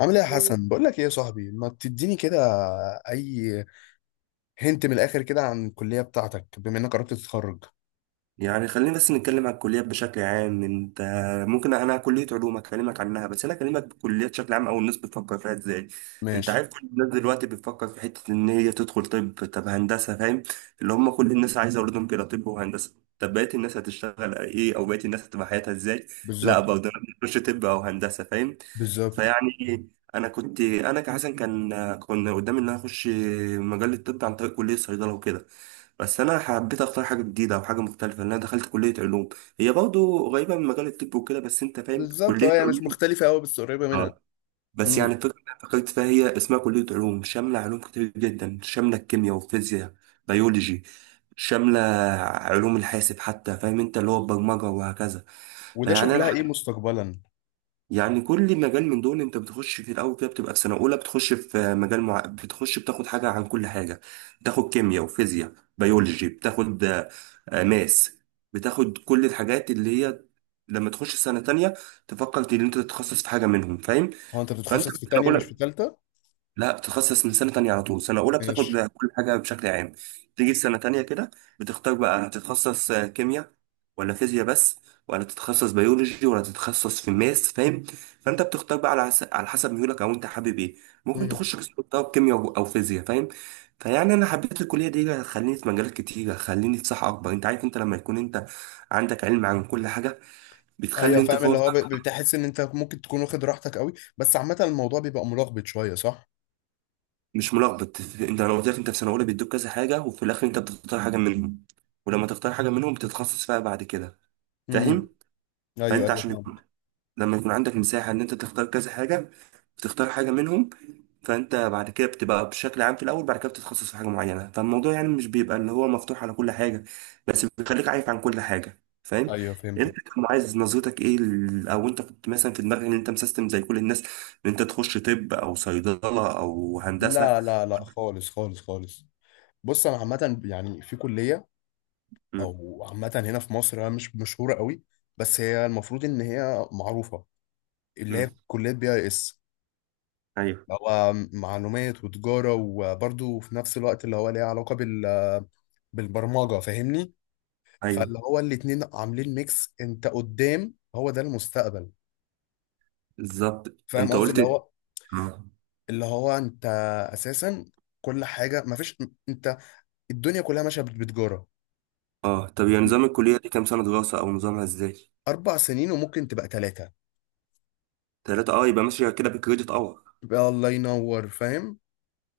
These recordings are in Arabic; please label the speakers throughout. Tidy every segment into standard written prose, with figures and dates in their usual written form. Speaker 1: عامل ايه يا حسن، بقول لك ايه يا صاحبي، ما تديني كده. اي. هنت من الاخر كده عن الكليه بتاعتك بما انك قربت تتخرج.
Speaker 2: يعني خلينا بس نتكلم عن الكليات بشكل عام. انت ممكن، انا كلية علوم اكلمك عنها، بس انا اكلمك بالكليات بشكل عام او الناس بتفكر فيها ازاي. انت
Speaker 1: ماشي.
Speaker 2: عارف كل الناس دلوقتي بتفكر في حتة ان هي تدخل طب هندسة، فاهم؟ اللي هم كل الناس عايزة اولادهم كده طب وهندسة. طب بقية الناس هتشتغل ايه، او بقية الناس هتبقى حياتها ازاي؟ لا،
Speaker 1: بالظبط.
Speaker 2: برضه انا بخش طب او هندسة، فاهم؟
Speaker 1: بالظبط.
Speaker 2: فيعني انا كحسن كنا قدامي ان انا اخش مجال الطب عن طريق كلية صيدلة وكده، بس انا حبيت اختار حاجه جديده او حاجه مختلفه، لان انا دخلت كليه علوم. هي برضه قريبه من مجال الطب وكده، بس انت فاهم
Speaker 1: بالظبط،
Speaker 2: كليه
Speaker 1: اه هي مش
Speaker 2: علوم.
Speaker 1: مختلفه قوي بس قريبه منها.
Speaker 2: اه. بس يعني
Speaker 1: امم.
Speaker 2: الفكره اللي أنا فكرت فيها، هي اسمها كليه علوم، شامله علوم كتير جدا، شامله الكيمياء والفيزياء، بيولوجي، شامله علوم الحاسب حتى، فاهم انت اللي هو البرمجه وهكذا.
Speaker 1: وده
Speaker 2: فيعني
Speaker 1: شغلها
Speaker 2: انا
Speaker 1: ايه مستقبلا؟
Speaker 2: يعني كل مجال من دول انت بتخش في الاول كده، بتبقى في سنه اولى، بتخش في مجال مع... بتخش بتاخد حاجه عن كل حاجه، بتاخد كيمياء وفيزياء، بيولوجي، بتاخد ماس، بتاخد كل الحاجات اللي هي لما تخش سنه تانية تفكر ان انت تتخصص في حاجه منهم، فاهم؟
Speaker 1: هو انت
Speaker 2: فانت في
Speaker 1: بتتخصص في
Speaker 2: سنه
Speaker 1: تانية مش
Speaker 2: اولى
Speaker 1: في تالتة؟
Speaker 2: لا، بتتخصص من سنة تانية على طول. سنة أولى بتاخد
Speaker 1: ماشي.
Speaker 2: كل حاجة بشكل عام، تيجي في سنة تانية كده بتختار بقى هتتخصص كيمياء ولا فيزياء، بس ولا تتخصص بيولوجي ولا تتخصص في الماس، فاهم؟ فأنت بتختار بقى على حسب ميولك أو أنت حابب إيه. ممكن
Speaker 1: امم.
Speaker 2: تخش قسم طب كيمياء أو فيزياء، فاهم؟ فيعني أنا حبيت الكلية دي هتخليني في مجالات كتير، هتخليني في صحة أكبر. أنت عارف أنت لما يكون أنت عندك علم عن كل حاجة، بتخلي
Speaker 1: ايوه
Speaker 2: أنت
Speaker 1: فاهم، اللي هو
Speaker 2: فرصك.
Speaker 1: بتحس ان انت ممكن تكون واخد راحتك قوي، بس عامه الموضوع بيبقى ملخبط شويه صح؟
Speaker 2: مش ملخبط. انت لو قلت لك انت في سنه اولى بيدوك كذا حاجه، وفي الاخر انت بتختار حاجه منهم، ولما تختار حاجه منهم بتتخصص فيها بعد كده،
Speaker 1: امم.
Speaker 2: فاهم؟
Speaker 1: ايوه
Speaker 2: فانت
Speaker 1: ايوه
Speaker 2: عشان يكون-
Speaker 1: فاهمك.
Speaker 2: لما يكون عندك مساحه ان انت تختار كذا حاجه، بتختار حاجه منهم، فانت بعد كده بتبقى بشكل عام في الاول، بعد كده بتتخصص في حاجه معينه. فالموضوع يعني مش بيبقى اللي هو مفتوح على كل حاجه، بس بيخليك عارف عن كل حاجه، فاهم؟
Speaker 1: ايوه
Speaker 2: انت
Speaker 1: فهمتك.
Speaker 2: كان عايز نظرتك ايه، او انت كنت مثلا في دماغك ان انت مسيستم زي كل الناس، ان انت تخش طب او صيدله او هندسه؟
Speaker 1: لا لا لا خالص خالص خالص. بص انا عامه يعني في كليه، او عامه هنا في مصر هي مش مشهوره قوي، بس هي المفروض ان هي معروفه، اللي
Speaker 2: مم.
Speaker 1: هي كليه بي اي اس،
Speaker 2: ايوه،
Speaker 1: اللي هو معلومات وتجاره وبرده في نفس الوقت اللي هو ليها علاقه بالبرمجه، فاهمني؟
Speaker 2: ايوه.
Speaker 1: فاللي هو الاتنين عاملين ميكس، انت قدام هو ده المستقبل.
Speaker 2: بالظبط،
Speaker 1: فاهم
Speaker 2: انت
Speaker 1: قصدي؟
Speaker 2: قلت.
Speaker 1: اللي هو،
Speaker 2: اه.
Speaker 1: اللي هو انت اساسا كل حاجه مفيش، انت، الدنيا كلها ماشيه بتجاره.
Speaker 2: اه، طب يا نظام الكليه دي كام سنه دراسه، او نظامها ازاي؟
Speaker 1: اربع سنين وممكن تبقى ثلاثه.
Speaker 2: 3، اه، يبقى ماشيه كده بكريدت اور.
Speaker 1: يبقى الله ينور، فاهم؟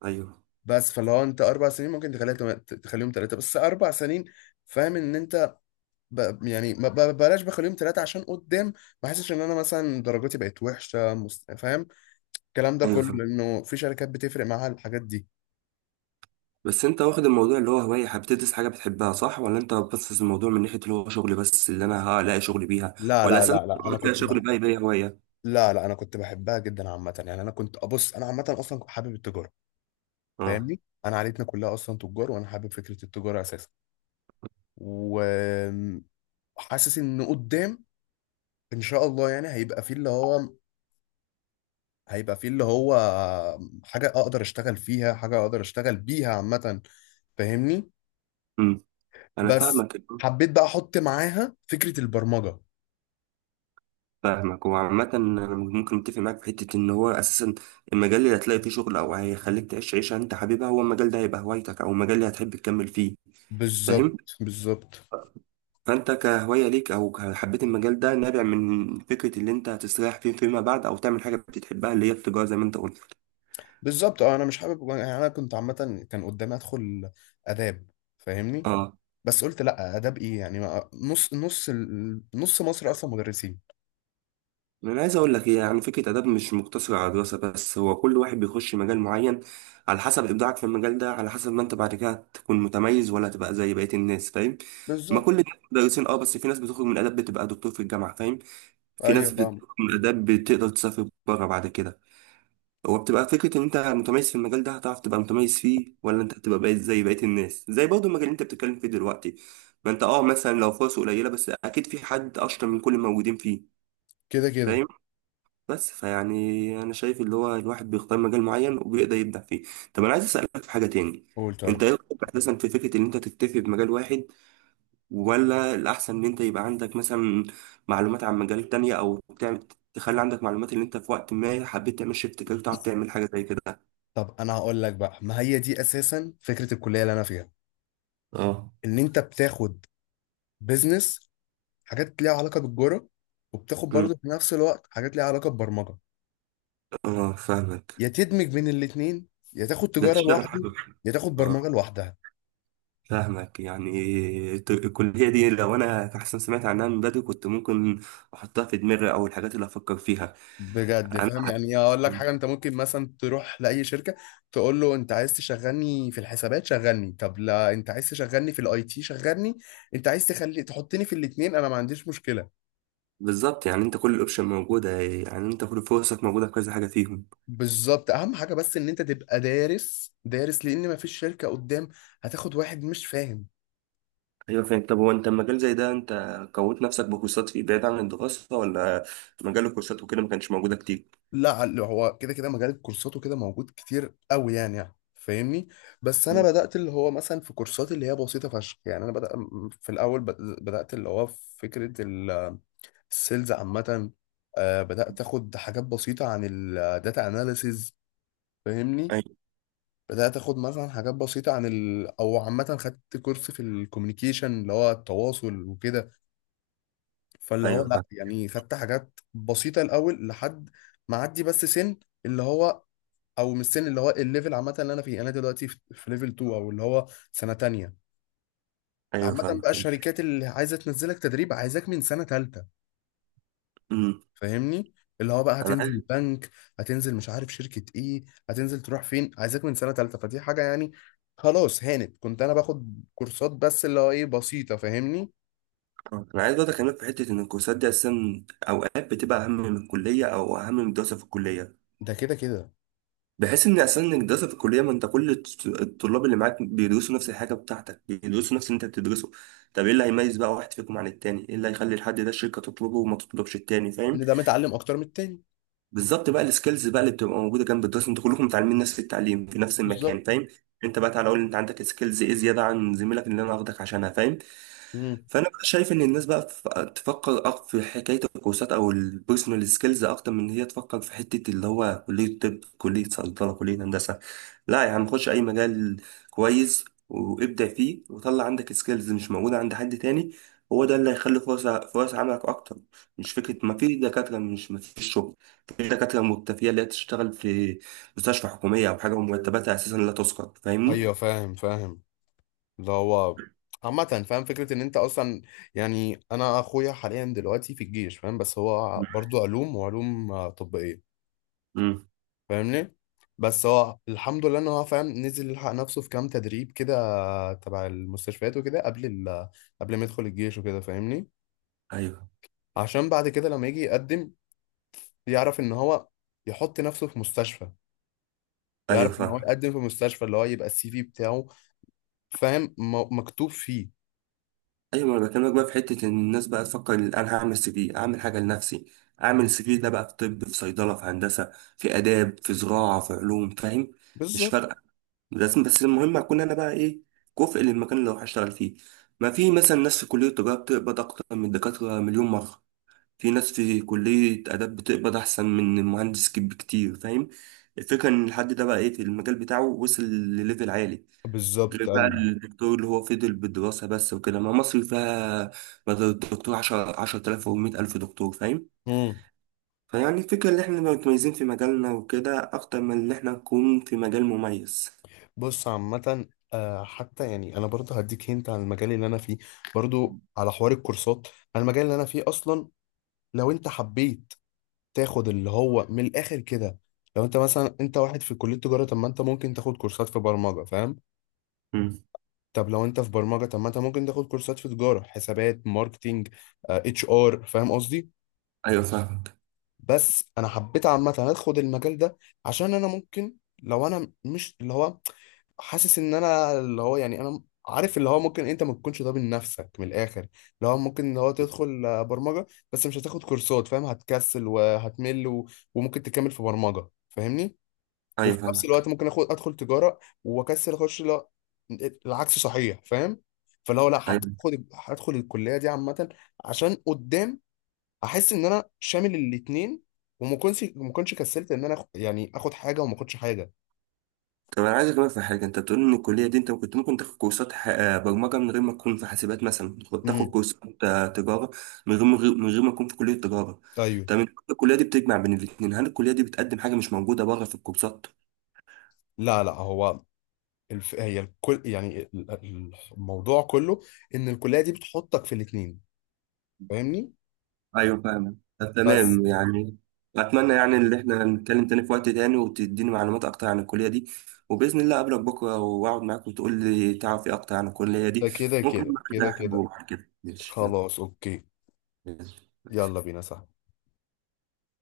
Speaker 2: ايوه،
Speaker 1: بس فلو انت اربع سنين ممكن تخليهم ثلاثه بس اربع سنين، فاهم ان انت ب... يعني ما ب... بلاش بخليهم ثلاثه عشان قدام ما احسش ان انا مثلا درجاتي بقت وحشه فاهم؟ الكلام ده
Speaker 2: ايوه،
Speaker 1: كله
Speaker 2: فاهم.
Speaker 1: لانه في شركات بتفرق معاها الحاجات دي.
Speaker 2: بس انت واخد الموضوع اللي هو هوايه، بتدرس حاجه بتحبها، صح؟ ولا انت بس الموضوع من ناحيه اللي هو شغل، بس اللي انا هلاقي شغل بيها؟
Speaker 1: لا
Speaker 2: ولا
Speaker 1: لا
Speaker 2: اصلا
Speaker 1: لا لا،
Speaker 2: لما تلاقي شغل بقى يبقى هي هوايه.
Speaker 1: لا لا انا كنت بحبها جدا عامه، يعني انا كنت ابص انا عامه اصلا كنت حابب التجاره،
Speaker 2: اه.
Speaker 1: فاهمني؟ انا عائلتنا كلها اصلا تجار، وانا حابب فكره التجاره اساسا، وحاسس ان قدام ان شاء الله يعني هيبقى فيه اللي هو حاجة أقدر أشتغل فيها، حاجة أقدر أشتغل بيها عامة، فاهمني؟
Speaker 2: امم. انا
Speaker 1: بس
Speaker 2: فاهمك.
Speaker 1: حبيت بقى أحط معاها فكرة البرمجة.
Speaker 2: فاهمك، وعامة أنا ممكن أتفق معاك في حتة إن هو أساسا المجال اللي هتلاقي فيه شغل أو هيخليك تعيش عيشة أنت حاببها، هو المجال ده هيبقى هوايتك أو المجال اللي هتحب تكمل فيه، فاهم؟
Speaker 1: بالظبط. بالظبط.
Speaker 2: فأنت كهواية ليك حبيت المجال ده نابع من فكرة اللي أنت هتستريح فيه فيما بعد أو تعمل حاجة بتحبها، اللي هي التجارة زي ما أنت قلت.
Speaker 1: بالظبط أه، أنا مش حابب، يعني أنا كنت عامة كان قدامي أدخل آداب، فاهمني؟
Speaker 2: اه.
Speaker 1: بس قلت لأ، آداب إيه يعني، نص نص نص مصر أصلا مدرسين.
Speaker 2: انا عايز اقول لك إيه، يعني فكره اداب مش مقتصره على دراسه بس. هو كل واحد بيخش مجال معين، على حسب ابداعك في المجال ده، على حسب ما انت بعد كده تكون متميز ولا تبقى زي بقيه الناس، فاهم؟ ما
Speaker 1: بالظبط
Speaker 2: كل الناس مدرسين، اه، بس في ناس بتخرج من اداب بتبقى دكتور في الجامعه، فاهم؟ في ناس
Speaker 1: أيوه فاهم.
Speaker 2: بتخرج من اداب بتقدر تسافر بره بعد كده. هو بتبقى فكره ان انت متميز في المجال ده، هتعرف تبقى متميز فيه ولا انت هتبقى بقيت زي بقيه الناس، زي برضه المجال اللي انت بتتكلم فيه دلوقتي. ما انت مثلا لو فرصه قليله، بس اكيد في حد اشطر من كل الموجودين فيه،
Speaker 1: كده كده.
Speaker 2: فاهم؟ بس فيعني انا شايف اللي هو الواحد بيختار مجال معين وبيقدر يبدع فيه. طب انا عايز اسالك في حاجه تاني.
Speaker 1: قول
Speaker 2: انت
Speaker 1: طيب.
Speaker 2: ايه رايك اساسا في فكره ان انت تكتفي بمجال واحد، ولا الاحسن ان انت يبقى عندك مثلا معلومات عن مجالات تانية، او تعمل، تخلي عندك معلومات اللي انت في وقت ما حبيت تعمل شيفت كارير تعرف تعمل حاجه زي كده؟
Speaker 1: طب أنا هقول لك بقى، ما هي دي أساسا فكرة الكلية اللي أنا فيها،
Speaker 2: اه.
Speaker 1: إن أنت بتاخد بيزنس، حاجات ليها علاقة بالجرة، وبتاخد
Speaker 2: أمم.
Speaker 1: برضه في نفس الوقت حاجات ليها علاقة ببرمجة.
Speaker 2: اه، فاهمك.
Speaker 1: يا تدمج بين الاتنين، يا تاخد
Speaker 2: ده
Speaker 1: تجارة
Speaker 2: تشتغل
Speaker 1: لوحده،
Speaker 2: حاجه واحدة.
Speaker 1: يا تاخد
Speaker 2: اه،
Speaker 1: برمجة لوحدها.
Speaker 2: فاهمك. يعني الكلية دي لو أنا أحسن سمعت عنها من بدري، كنت ممكن أحطها في دماغي أو الحاجات اللي أفكر فيها.
Speaker 1: بجد
Speaker 2: أنا.
Speaker 1: فاهم، يعني اقول لك حاجة، انت ممكن مثلا تروح لأي شركة تقول له انت عايز تشغلني في الحسابات شغلني، طب لا انت عايز تشغلني في الاي تي شغلني، انت عايز تخلي تحطني في الاتنين انا ما عنديش مشكلة.
Speaker 2: بالظبط، يعني أنت كل الأوبشن موجودة، يعني أنت كل فرصك موجودة في كذا حاجة فيهم.
Speaker 1: بالظبط، اهم حاجة بس ان انت تبقى دارس دارس، لان ما فيش شركة قدام هتاخد واحد مش فاهم.
Speaker 2: أيوة، فاهم. طب هو أنت المجال زي ده أنت كونت نفسك بكورسات فيه بعيد عن الدراسة، ولا مجال الكورسات وكده ما كانش موجودة كتير؟
Speaker 1: لا، اللي هو كده كده مجال الكورسات وكده موجود كتير قوي، يعني يعني فاهمني؟ بس انا بدات اللي هو مثلا في كورسات اللي هي بسيطه فشخ، يعني انا بدأ في الاول بدات اللي هو في فكره السيلز عامه. بدات اخد حاجات بسيطه عن الداتا اناليسز، فاهمني؟
Speaker 2: ايوه،
Speaker 1: بدات اخد مثلا حاجات بسيطه عن او عامه خدت كورس في الكوميونيكيشن اللي هو التواصل وكده. فاللي هو
Speaker 2: ايوه،
Speaker 1: لا
Speaker 2: فاهم.
Speaker 1: يعني خدت حاجات بسيطه الاول لحد ما عدي بس سن، اللي هو، او من السن اللي هو الليفل عامه اللي انا فيه، انا دلوقتي في ليفل 2، او اللي هو سنه تانية.
Speaker 2: ايوه،
Speaker 1: عامه
Speaker 2: فاهم،
Speaker 1: بقى
Speaker 2: انت.
Speaker 1: الشركات اللي عايزه تنزلك تدريب عايزاك من سنه تالتة،
Speaker 2: امم
Speaker 1: فاهمني؟ اللي هو بقى
Speaker 2: انا
Speaker 1: هتنزل
Speaker 2: عايز
Speaker 1: بنك، هتنزل مش عارف شركه ايه، هتنزل تروح فين، عايزاك من سنه تالتة، فدي حاجه يعني. خلاص هانت كنت انا باخد كورسات بس اللي هو ايه بسيطه، فاهمني؟
Speaker 2: انا عايز برضه اكلمك في حته ان الكورسات دي اساسا اوقات بتبقى اهم من الكليه او اهم من الدراسه في الكليه،
Speaker 1: ده كده كده.
Speaker 2: بحيث ان اصلا انك دراسه في الكليه، ما انت كل الطلاب اللي معاك بيدرسوا نفس الحاجه بتاعتك، بيدرسوا نفس اللي انت بتدرسه. طب ايه اللي هيميز بقى واحد فيكم عن التاني، ايه اللي هيخلي الحد ده الشركه تطلبه وما تطلبش التاني، فاهم؟
Speaker 1: ان ده متعلم اكتر من التاني.
Speaker 2: بالظبط، بقى السكيلز بقى اللي بتبقى موجوده جنب الدراسه، انتوا كلكم متعلمين نفس التعليم في نفس
Speaker 1: بالظبط.
Speaker 2: المكان، فاهم؟ انت بقى تعالى قول لي انت عندك سكيلز ايه زياده عن زميلك اللي انا واخدك عشانها، فاهم؟
Speaker 1: امم.
Speaker 2: فانا بقى شايف ان الناس بقى تفكر في حكايه الكورسات او البيرسونال سكيلز اكتر من ان هي تفكر في حته اللي هو كليه طب، كليه صيدله، كليه هندسه. لا يا عم، خش اي مجال كويس وابدع فيه، وطلع عندك سكيلز مش موجوده عند حد تاني. هو ده اللي هيخلي فرص، فرص عملك اكتر. مش فكره ما في دكاتره مش ما فيش شغل. في دكاترة مكتفية اللي هي تشتغل في مستشفى حكومية أو حاجة ومرتباتها أساسا لا تسقط، فاهمني؟
Speaker 1: ايوه فاهم فاهم، اللي هو عامة فاهم فكرة إن أنت أصلا، يعني أنا أخويا حاليا دلوقتي في الجيش فاهم، بس هو برضو علوم، وعلوم طبية،
Speaker 2: امم.
Speaker 1: فاهمني؟ بس هو الحمد لله إن هو فاهم، نزل يلحق نفسه في كام تدريب كده تبع المستشفيات وكده قبل قبل ما يدخل الجيش وكده، فاهمني؟
Speaker 2: ايوه،
Speaker 1: عشان بعد كده لما يجي يقدم يعرف إن هو يحط نفسه في مستشفى،
Speaker 2: ايوه،
Speaker 1: يعرف إن هو
Speaker 2: فاهم.
Speaker 1: يقدم في مستشفى، اللي هو يبقى السي في بتاعه فاهم مكتوب فيه.
Speaker 2: ايوه، ما انا بكلمك بقى في حته ان الناس بقى تفكر إن انا هعمل سي في، اعمل حاجه لنفسي. اعمل سي في ده بقى في طب، في صيدله، في هندسه، في اداب، في زراعه، في علوم، فاهم؟ مش
Speaker 1: بالظبط.
Speaker 2: فارقه. لازم بس المهم اكون انا بقى ايه، كفء للمكان اللي هروح اشتغل فيه. ما في مثلا ناس في كليه التجاره بتقبض اكتر من الدكاتره مليون مره. في ناس في كلية آداب بتقبض أحسن من المهندس بكتير، فاهم؟ الفكرة إن الحد ده بقى إيه في المجال بتاعه، وصل لليفل عالي. غير
Speaker 1: بالظبط
Speaker 2: بقى
Speaker 1: أيوه.
Speaker 2: الدكتور اللي هو فضل بالدراسة بس وكده، ما مصر فيها بدل الدكتور عشرة آلاف أو 100,000 دكتور، فاهم؟
Speaker 1: مم.
Speaker 2: فيعني الفكرة إن إحنا نبقى متميزين في مجالنا وكده أكتر من إن إحنا نكون في مجال مميز.
Speaker 1: بص عامة، حتى يعني أنا برضه هديك هنت عن المجال اللي أنا فيه، برضه على حوار الكورسات. أنا المجال اللي أنا فيه أصلا، لو أنت حبيت تاخد اللي هو من الآخر كده، لو أنت مثلا أنت واحد في كلية تجارة، طب ما أنت ممكن تاخد كورسات في برمجة، فاهم؟
Speaker 2: مم.
Speaker 1: طب لو أنت في برمجة، طب ما أنت ممكن تاخد كورسات في تجارة، حسابات، ماركتينج، اتش ار، فاهم قصدي؟
Speaker 2: أيوة، فاهمك.
Speaker 1: بس انا حبيت عامه ادخل المجال ده عشان انا ممكن، لو انا مش اللي هو حاسس ان انا اللي هو، يعني انا عارف اللي هو ممكن انت ما تكونش ده من نفسك، من الاخر اللي هو ممكن اللي هو تدخل برمجه بس مش هتاخد كورسات، فاهم؟ هتكسل وهتمل وممكن تكمل في برمجه، فاهمني؟
Speaker 2: أيوة،
Speaker 1: وفي نفس
Speaker 2: فاهمك.
Speaker 1: الوقت ممكن اخد ادخل تجاره واكسل اخش، لا العكس صحيح، فاهم؟ فاللي هو لا حبيت
Speaker 2: أيوة.
Speaker 1: اخد هدخل الكليه دي عامه عشان قدام احس ان انا شامل الاتنين، وما كنتش ما كنتش كسلت ان انا يعني اخد حاجه وما اخدش حاجه.
Speaker 2: طب انا عايز اكلمك في حاجه. انت بتقول ان الكليه دي انت كنت ممكن تاخد كورسات برمجه من غير ما تكون في حاسبات، مثلا كنت تاخد
Speaker 1: امم.
Speaker 2: كورسات تجاره من غير، من غير، من غير ما تكون في كليه تجاره.
Speaker 1: ايوه.
Speaker 2: طب انت الكليه دي بتجمع بين الاثنين، هل الكليه دي بتقدم حاجه مش موجوده بره في الكورسات؟
Speaker 1: لا لا هو هي الكل يعني الموضوع كله ان الكليه دي بتحطك في الاتنين، فاهمني؟
Speaker 2: ايوه، فاهم. طب
Speaker 1: بس.
Speaker 2: تمام، يعني اتمنى يعني ان احنا نتكلم تاني في وقت تاني، وتديني معلومات اكتر عن الكليه دي، وباذن الله اقابلك بكره واقعد معاك وتقول لي تعرف ايه اكتر عن الكليه
Speaker 1: ده
Speaker 2: دي.
Speaker 1: كده
Speaker 2: ممكن
Speaker 1: كده
Speaker 2: بقى ده
Speaker 1: كده
Speaker 2: احبه
Speaker 1: كده.
Speaker 2: بعد كده، ماشي؟ يلا،
Speaker 1: خلاص اوكي.
Speaker 2: يلا.
Speaker 1: يلا بينا صح.